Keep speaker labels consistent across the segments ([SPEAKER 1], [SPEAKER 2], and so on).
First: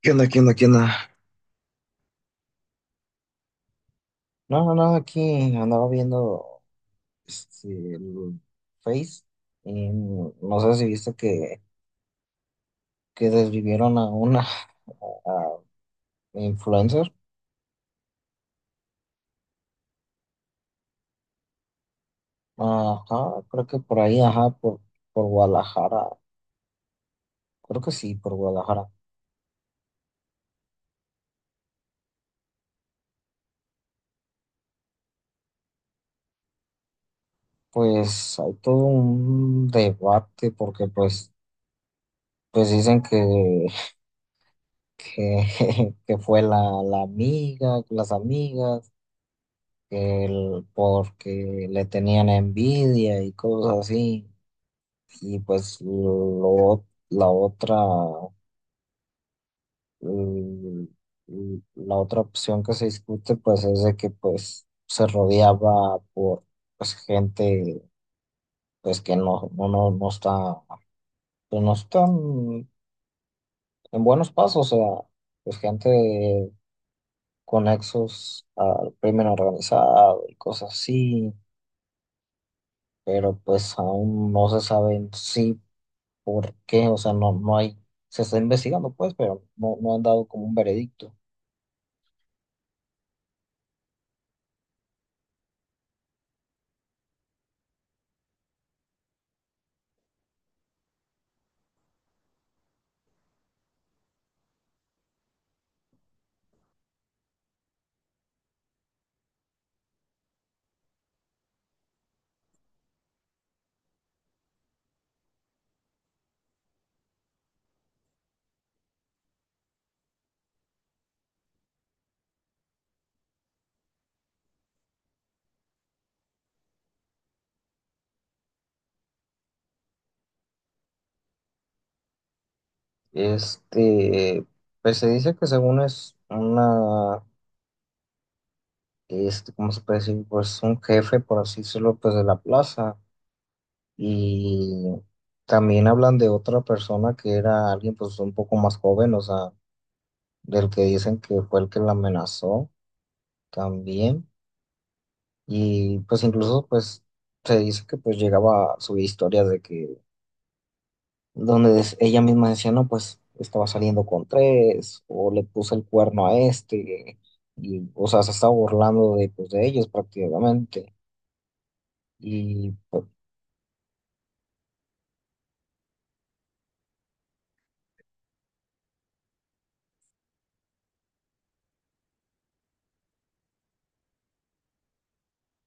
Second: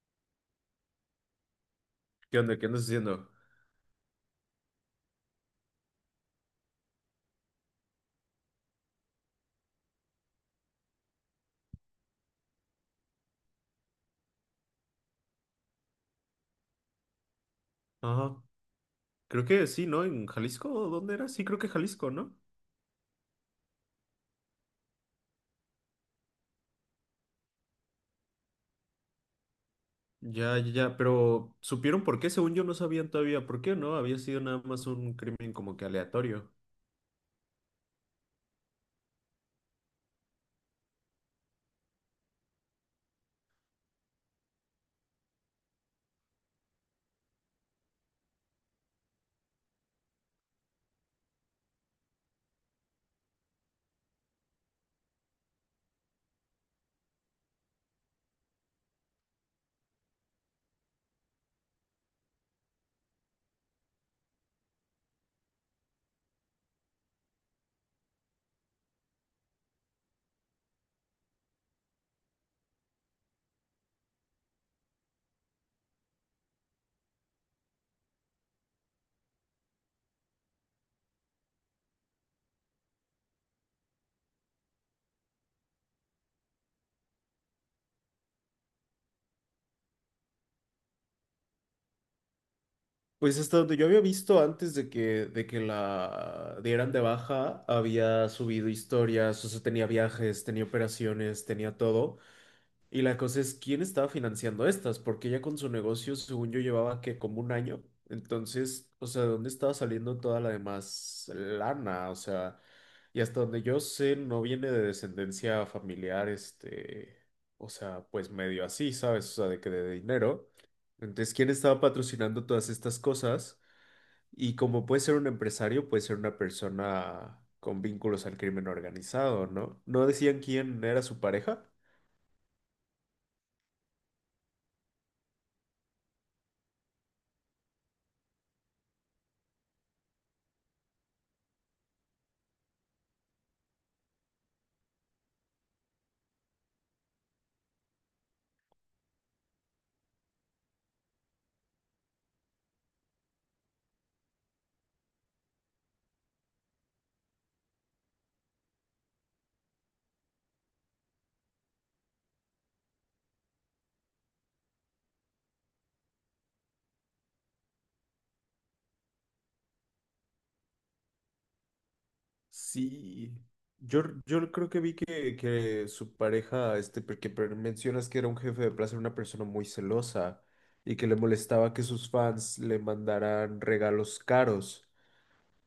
[SPEAKER 1] ¿Qué onda? ¿Qué onda? ¿Qué onda?
[SPEAKER 2] ¿Qué onda? ¿Qué ¿andas haciendo?
[SPEAKER 1] No, no, no, aquí andaba viendo este, el Face, y no sé si viste que desvivieron a una influencer.
[SPEAKER 2] Ajá. Creo que sí, ¿no? ¿En Jalisco? ¿Dónde era? Sí, creo que Jalisco, ¿no?
[SPEAKER 1] Ajá, creo que por ahí, ajá, por Guadalajara. Creo que sí, por Guadalajara.
[SPEAKER 2] Ya, ya, ya, pero ¿supieron por qué? Según yo no sabían todavía por qué, ¿no? Había sido nada más un crimen como que aleatorio.
[SPEAKER 1] Pues hay todo un debate porque pues dicen que, que fue la amiga, las amigas. Porque le tenían envidia y cosas así. Y pues lo, la otra, mm, la otra opción que se discute pues es de que pues se rodeaba por, pues, gente pues que no está, pues, no están en buenos pasos. O sea, pues gente con nexos al crimen organizado y cosas así, pero pues aún no se saben si por qué. O sea, no hay, se está investigando, pues, pero no han dado como un veredicto.
[SPEAKER 2] Pues hasta donde yo había visto antes de que la dieran de baja, había subido historias, o sea, tenía viajes, tenía operaciones, tenía todo. Y la cosa es, ¿quién estaba financiando estas? Porque ella con su negocio, según yo, llevaba que como un año. Entonces, o sea, ¿de dónde estaba saliendo toda la demás lana? O sea, y hasta donde yo sé, no viene de descendencia familiar, este, o sea, pues medio así, ¿sabes? O sea, de que de dinero. Entonces, ¿quién estaba patrocinando todas estas cosas? Y como puede ser un empresario, puede ser una persona con vínculos al crimen organizado, ¿no? ¿No decían quién era su pareja?
[SPEAKER 1] Este, pues se dice que según es una, ¿cómo se puede decir? Pues un jefe, por así decirlo, pues de la plaza. Y también hablan de otra persona que era alguien pues un poco más joven. O sea, del que dicen que fue el que la amenazó también. Y pues, incluso, pues se dice que pues llegaba a subir historias de que, donde ella misma decía: "No, pues estaba saliendo con tres", o "le puse el cuerno a este", y, o sea, se estaba burlando de, pues, de ellos prácticamente. Y
[SPEAKER 2] Sí, yo creo que vi que su pareja, este, mencionas que era un jefe de plaza, era una persona muy celosa y que le molestaba que sus fans le mandaran regalos caros.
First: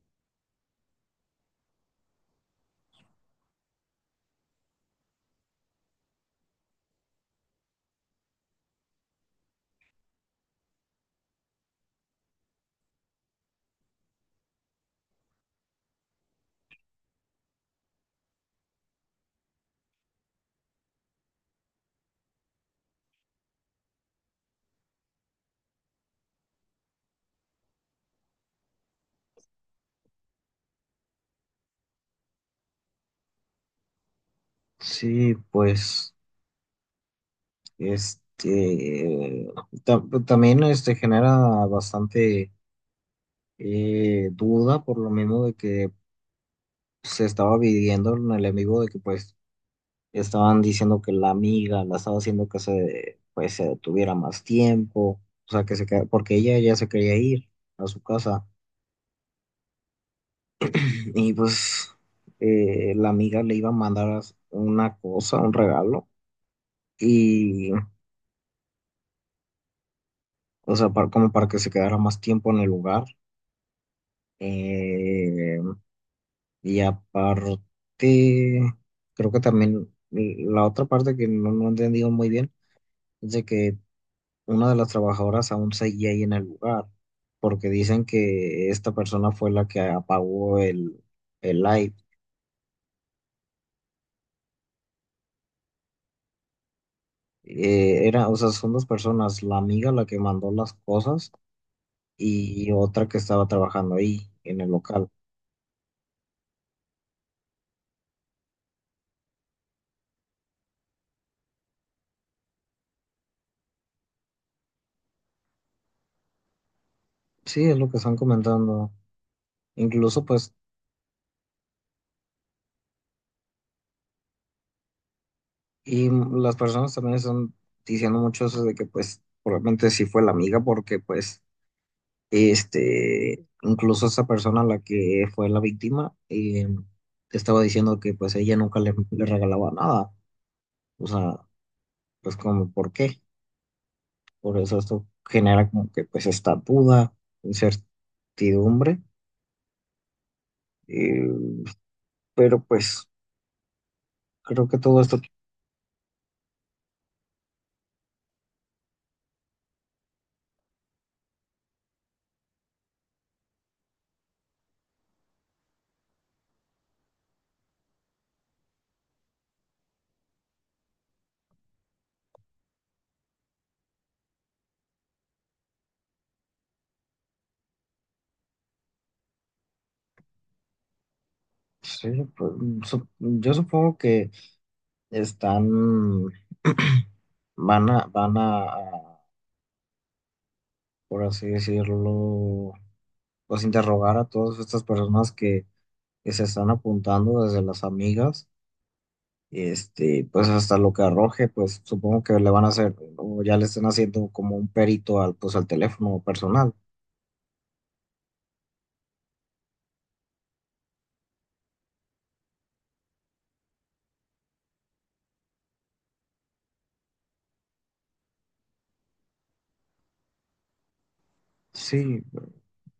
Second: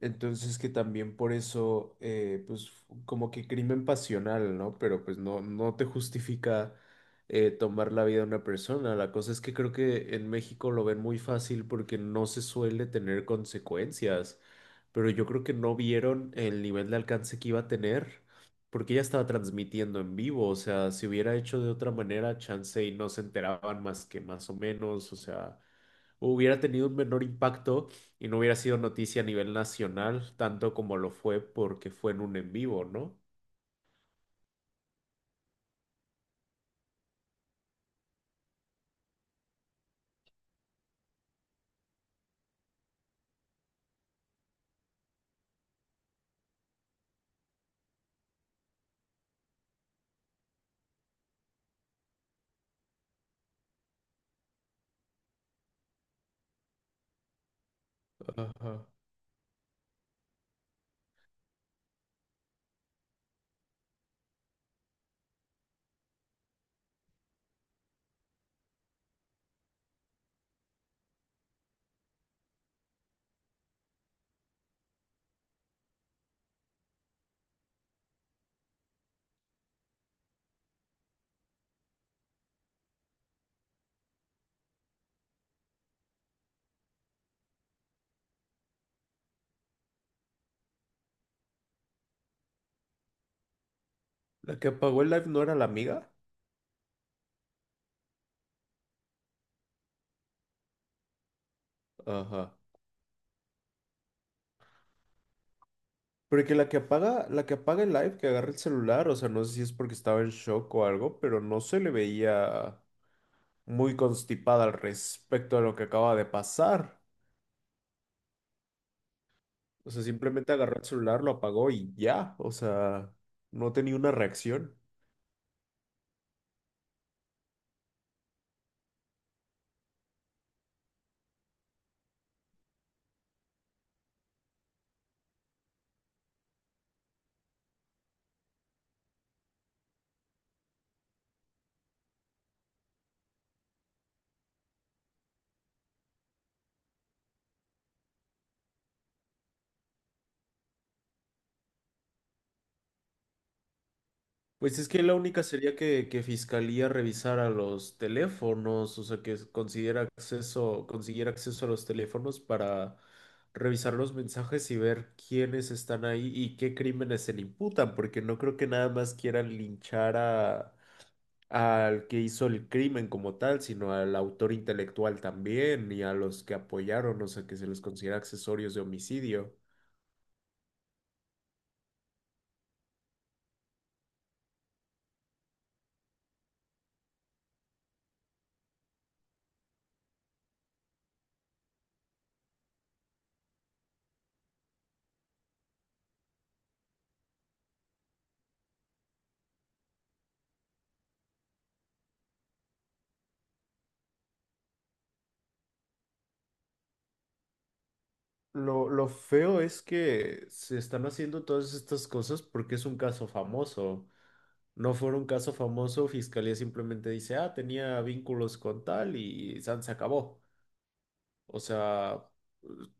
[SPEAKER 2] Entonces que también por eso, como que crimen pasional, ¿no? Pero pues no, no te justifica, tomar la vida de una persona. La cosa es que creo que en México lo ven muy fácil porque no se suele tener consecuencias. Pero yo creo que no vieron el nivel de alcance que iba a tener porque ella estaba transmitiendo en vivo. O sea, si hubiera hecho de otra manera, chance y no se enteraban más que más o menos. O sea, hubiera tenido un menor impacto y no hubiera sido noticia a nivel nacional, tanto como lo fue porque fue en un en vivo, ¿no?
[SPEAKER 1] sí, pues, este, también genera bastante duda, por lo mismo de que se estaba viviendo el enemigo de que, pues, estaban diciendo que la amiga la estaba haciendo que se detuviera más tiempo. O sea, que se queda, porque ella ya se quería ir a su casa.
[SPEAKER 2] Ajá.
[SPEAKER 1] Y pues, la amiga le iba a mandar una cosa, un regalo, y, o sea, como para que se quedara más tiempo en el lugar. Eh, y aparte, creo que también, la otra parte que no he entendido muy bien es de que una de las trabajadoras aún seguía ahí en el lugar, porque dicen que esta persona fue la que apagó el live.
[SPEAKER 2] La que apagó el live no era la amiga.
[SPEAKER 1] Era, o sea, son dos personas: la amiga, la que mandó las cosas,
[SPEAKER 2] Ajá.
[SPEAKER 1] y otra que estaba trabajando ahí en el local.
[SPEAKER 2] Porque la que apaga el live, que agarra el celular, o sea, no sé si es porque estaba en shock o algo, pero no se le veía muy constipada al respecto de lo que acaba de pasar.
[SPEAKER 1] Sí, es lo que están comentando.
[SPEAKER 2] O sea,
[SPEAKER 1] Incluso,
[SPEAKER 2] simplemente
[SPEAKER 1] pues,
[SPEAKER 2] agarró el celular, lo apagó y ya. O sea, no tenía una reacción.
[SPEAKER 1] y las personas también están diciendo mucho eso de que, pues, probablemente sí fue la amiga, porque, pues, incluso esa persona, la que fue la víctima, estaba diciendo que pues ella nunca le regalaba nada. O sea, pues, como, ¿por qué? Por eso esto genera como que pues esta duda, incertidumbre. eh, pero pues creo que
[SPEAKER 2] Pues es
[SPEAKER 1] todo
[SPEAKER 2] que la
[SPEAKER 1] esto,
[SPEAKER 2] única sería que Fiscalía revisara los teléfonos, o sea, que considera acceso, consiguiera acceso a los teléfonos para revisar los mensajes y ver quiénes están ahí y qué crímenes se le imputan, porque no creo que nada más quieran linchar al que hizo el crimen como tal, sino al autor intelectual también y a los que apoyaron, o sea, que se les considera accesorios de homicidio.
[SPEAKER 1] pues, sí, pues, yo supongo que están, van a, por así decirlo, pues interrogar a todas estas personas que se están apuntando, desde las amigas, pues hasta lo que arroje. Pues supongo que le van a hacer, o ya le están haciendo, como un perito al teléfono personal.
[SPEAKER 2] Lo feo es que se están haciendo todas estas cosas porque es un caso famoso. No fuera un caso famoso, Fiscalía simplemente dice, ah, tenía vínculos con tal y san se acabó. O
[SPEAKER 1] Sí,
[SPEAKER 2] sea,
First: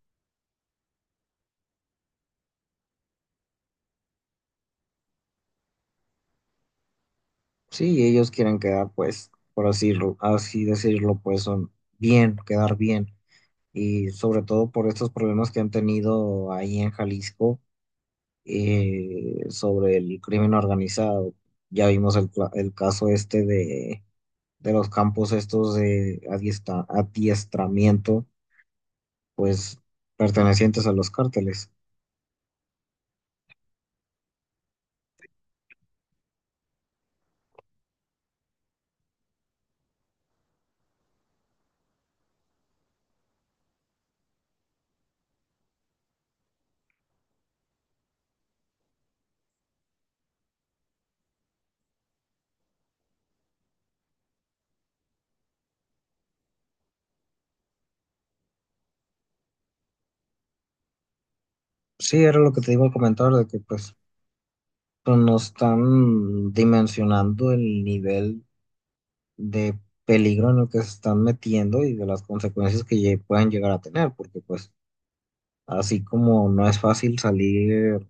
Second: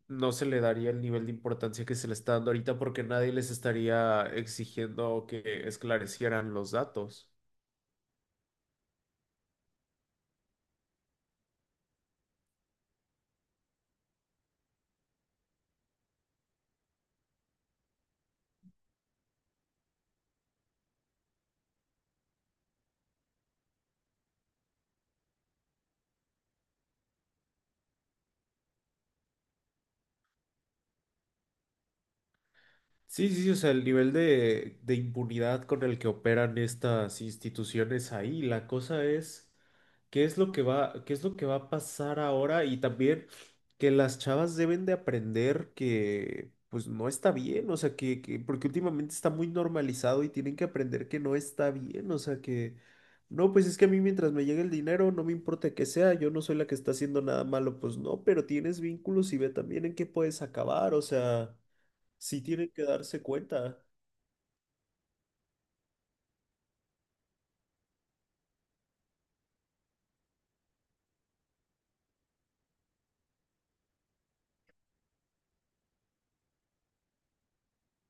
[SPEAKER 2] no se le daría el nivel de importancia que se le está dando ahorita porque nadie les estaría exigiendo que esclarecieran los datos.
[SPEAKER 1] sí, ellos quieren quedar, pues, por así decirlo, pues son, bien, quedar bien. Y sobre todo por estos problemas que han tenido ahí en Jalisco, sobre el crimen organizado. Ya vimos el caso este de los campos estos de adiestramiento, pues, pertenecientes a los cárteles.
[SPEAKER 2] Sí, sí, sí, o sea, el nivel de impunidad con el que operan estas instituciones ahí, la cosa es qué es lo que va a pasar ahora y también que las chavas deben de aprender que pues no está bien, o sea, que porque últimamente está muy normalizado y tienen que aprender que no está bien, o sea, que no, pues es que a mí mientras me llegue el dinero, no me importa que sea, yo no soy la que está haciendo nada malo, pues no, pero tienes vínculos y ve también en qué puedes acabar, o sea...
[SPEAKER 1] Sí, era
[SPEAKER 2] Sí
[SPEAKER 1] lo que
[SPEAKER 2] tienen
[SPEAKER 1] te
[SPEAKER 2] que
[SPEAKER 1] iba a
[SPEAKER 2] darse
[SPEAKER 1] comentar, de que
[SPEAKER 2] cuenta.
[SPEAKER 1] pues no están dimensionando el nivel de peligro en el que se están metiendo, y de las consecuencias que pueden llegar a tener, porque pues así como no es fácil salir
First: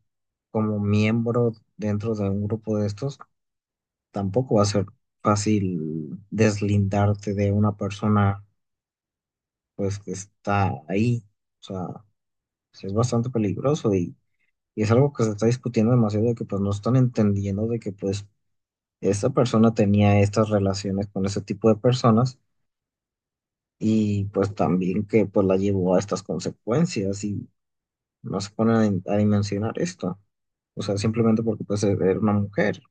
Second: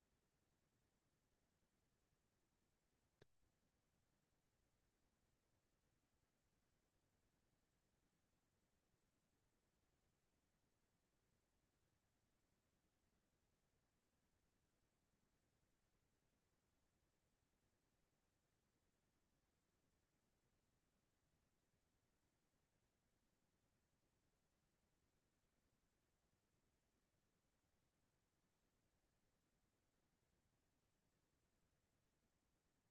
[SPEAKER 1] como miembro dentro de un grupo de estos, tampoco va a ser fácil deslindarte de una persona, pues, que está ahí. O sea, sí es bastante peligroso, y es algo que se está discutiendo demasiado, de que pues no están entendiendo de que pues esta persona tenía estas relaciones con ese tipo de personas, y pues también que, pues, la llevó a estas consecuencias, y no se ponen a dimensionar esto. O sea, simplemente porque pues era una mujer.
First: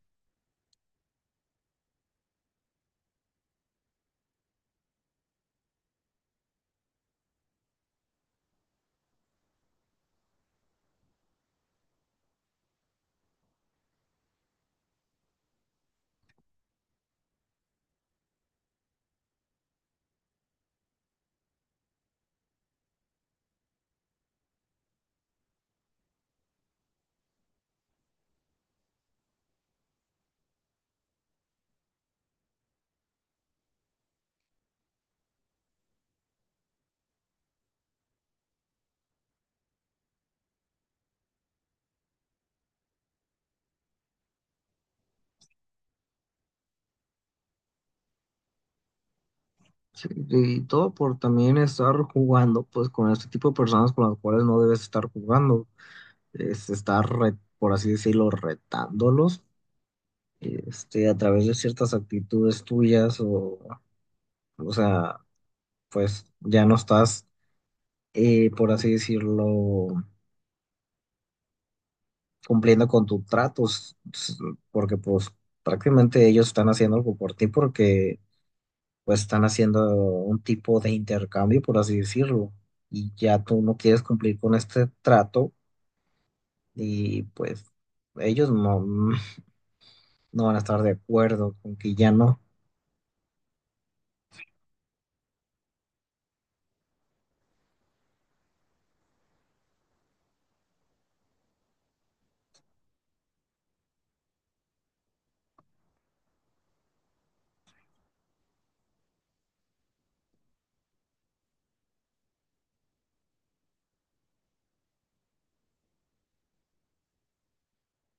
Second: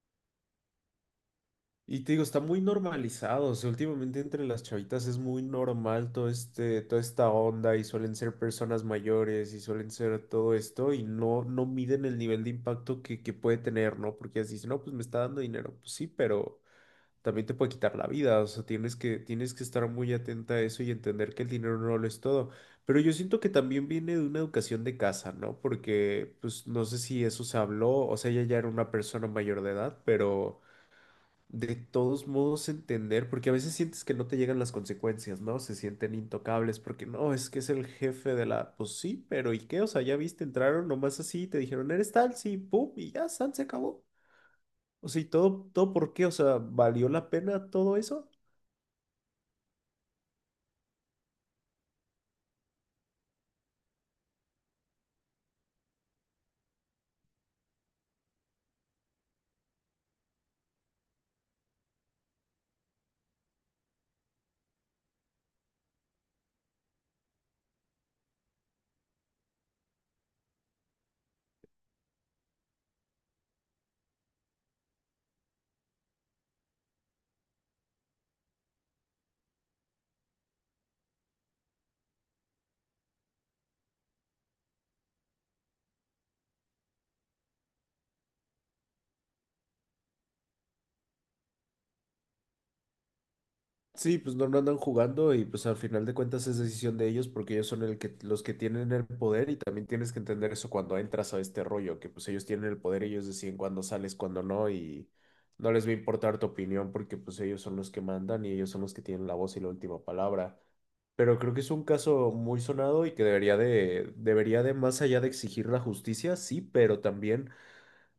[SPEAKER 2] Y te digo, está muy normalizado. O sea, últimamente entre las chavitas es muy normal todo este, toda esta onda y suelen ser personas mayores y suelen ser todo esto y no, no miden el nivel de impacto que puede tener, ¿no? Porque ellas dicen, no, pues me está dando dinero. Pues sí, pero también te puede quitar la vida, o sea, tienes que estar muy atenta a eso y entender que el dinero no lo es todo. Pero yo siento que también viene de una educación de casa, ¿no? Porque, pues, no sé si eso se habló, o sea, ella ya era una persona mayor de edad, pero de todos modos entender, porque a veces sientes que no te llegan las consecuencias, ¿no? Se sienten intocables, porque no, es que es el jefe de la, pues sí, pero ¿y qué? O sea, ya viste, entraron nomás así, te dijeron, eres tal, sí, pum, y ya, san, se acabó. O sea, ¿y todo, todo por qué? O sea, ¿valió la pena todo eso?
[SPEAKER 1] Sí, y todo por también estar jugando, pues, con este tipo de personas con las cuales no debes estar jugando. Es estar, por así decirlo, retándolos, a través de ciertas actitudes tuyas, o sea, pues ya no estás, por así decirlo, cumpliendo con tus tratos, porque pues prácticamente ellos están haciendo algo por ti, porque pues están haciendo un tipo de intercambio, por así decirlo, y ya tú no quieres cumplir con este trato, y pues ellos no van a estar de acuerdo con que ya no.
[SPEAKER 2] Sí, pues no, no andan jugando y pues al final de cuentas es decisión de ellos porque ellos son el que, los que tienen el poder y también tienes que entender eso cuando entras a este rollo, que pues ellos tienen el poder, ellos deciden cuándo sales, cuándo no y no les va a importar tu opinión porque pues ellos son los que mandan y ellos son los que tienen la voz y la última palabra. Pero creo que es un caso muy sonado y que debería de, más allá de exigir la justicia, sí, pero también,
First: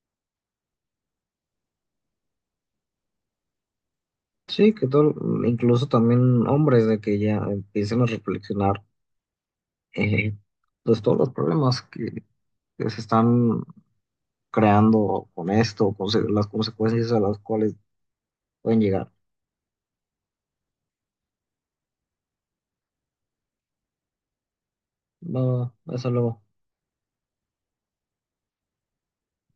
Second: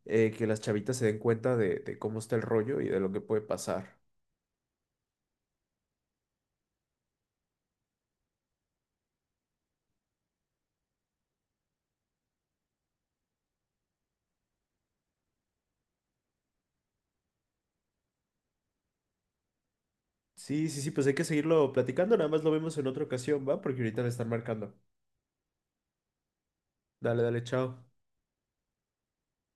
[SPEAKER 2] que las chavitas se den cuenta de cómo está el rollo y de lo que puede pasar.
[SPEAKER 1] Sí, que todo, incluso también hombres, de que ya empiecen a reflexionar, eh, pues todos los problemas que se están creando con esto, con las consecuencias a las cuales pueden llegar.
[SPEAKER 2] Sí, sí, sí, pues hay que seguirlo platicando, nada más lo vemos en otra ocasión, ¿va? Porque ahorita me están marcando.
[SPEAKER 1] Va, va, hasta luego.
[SPEAKER 2] Dale, dale, chao.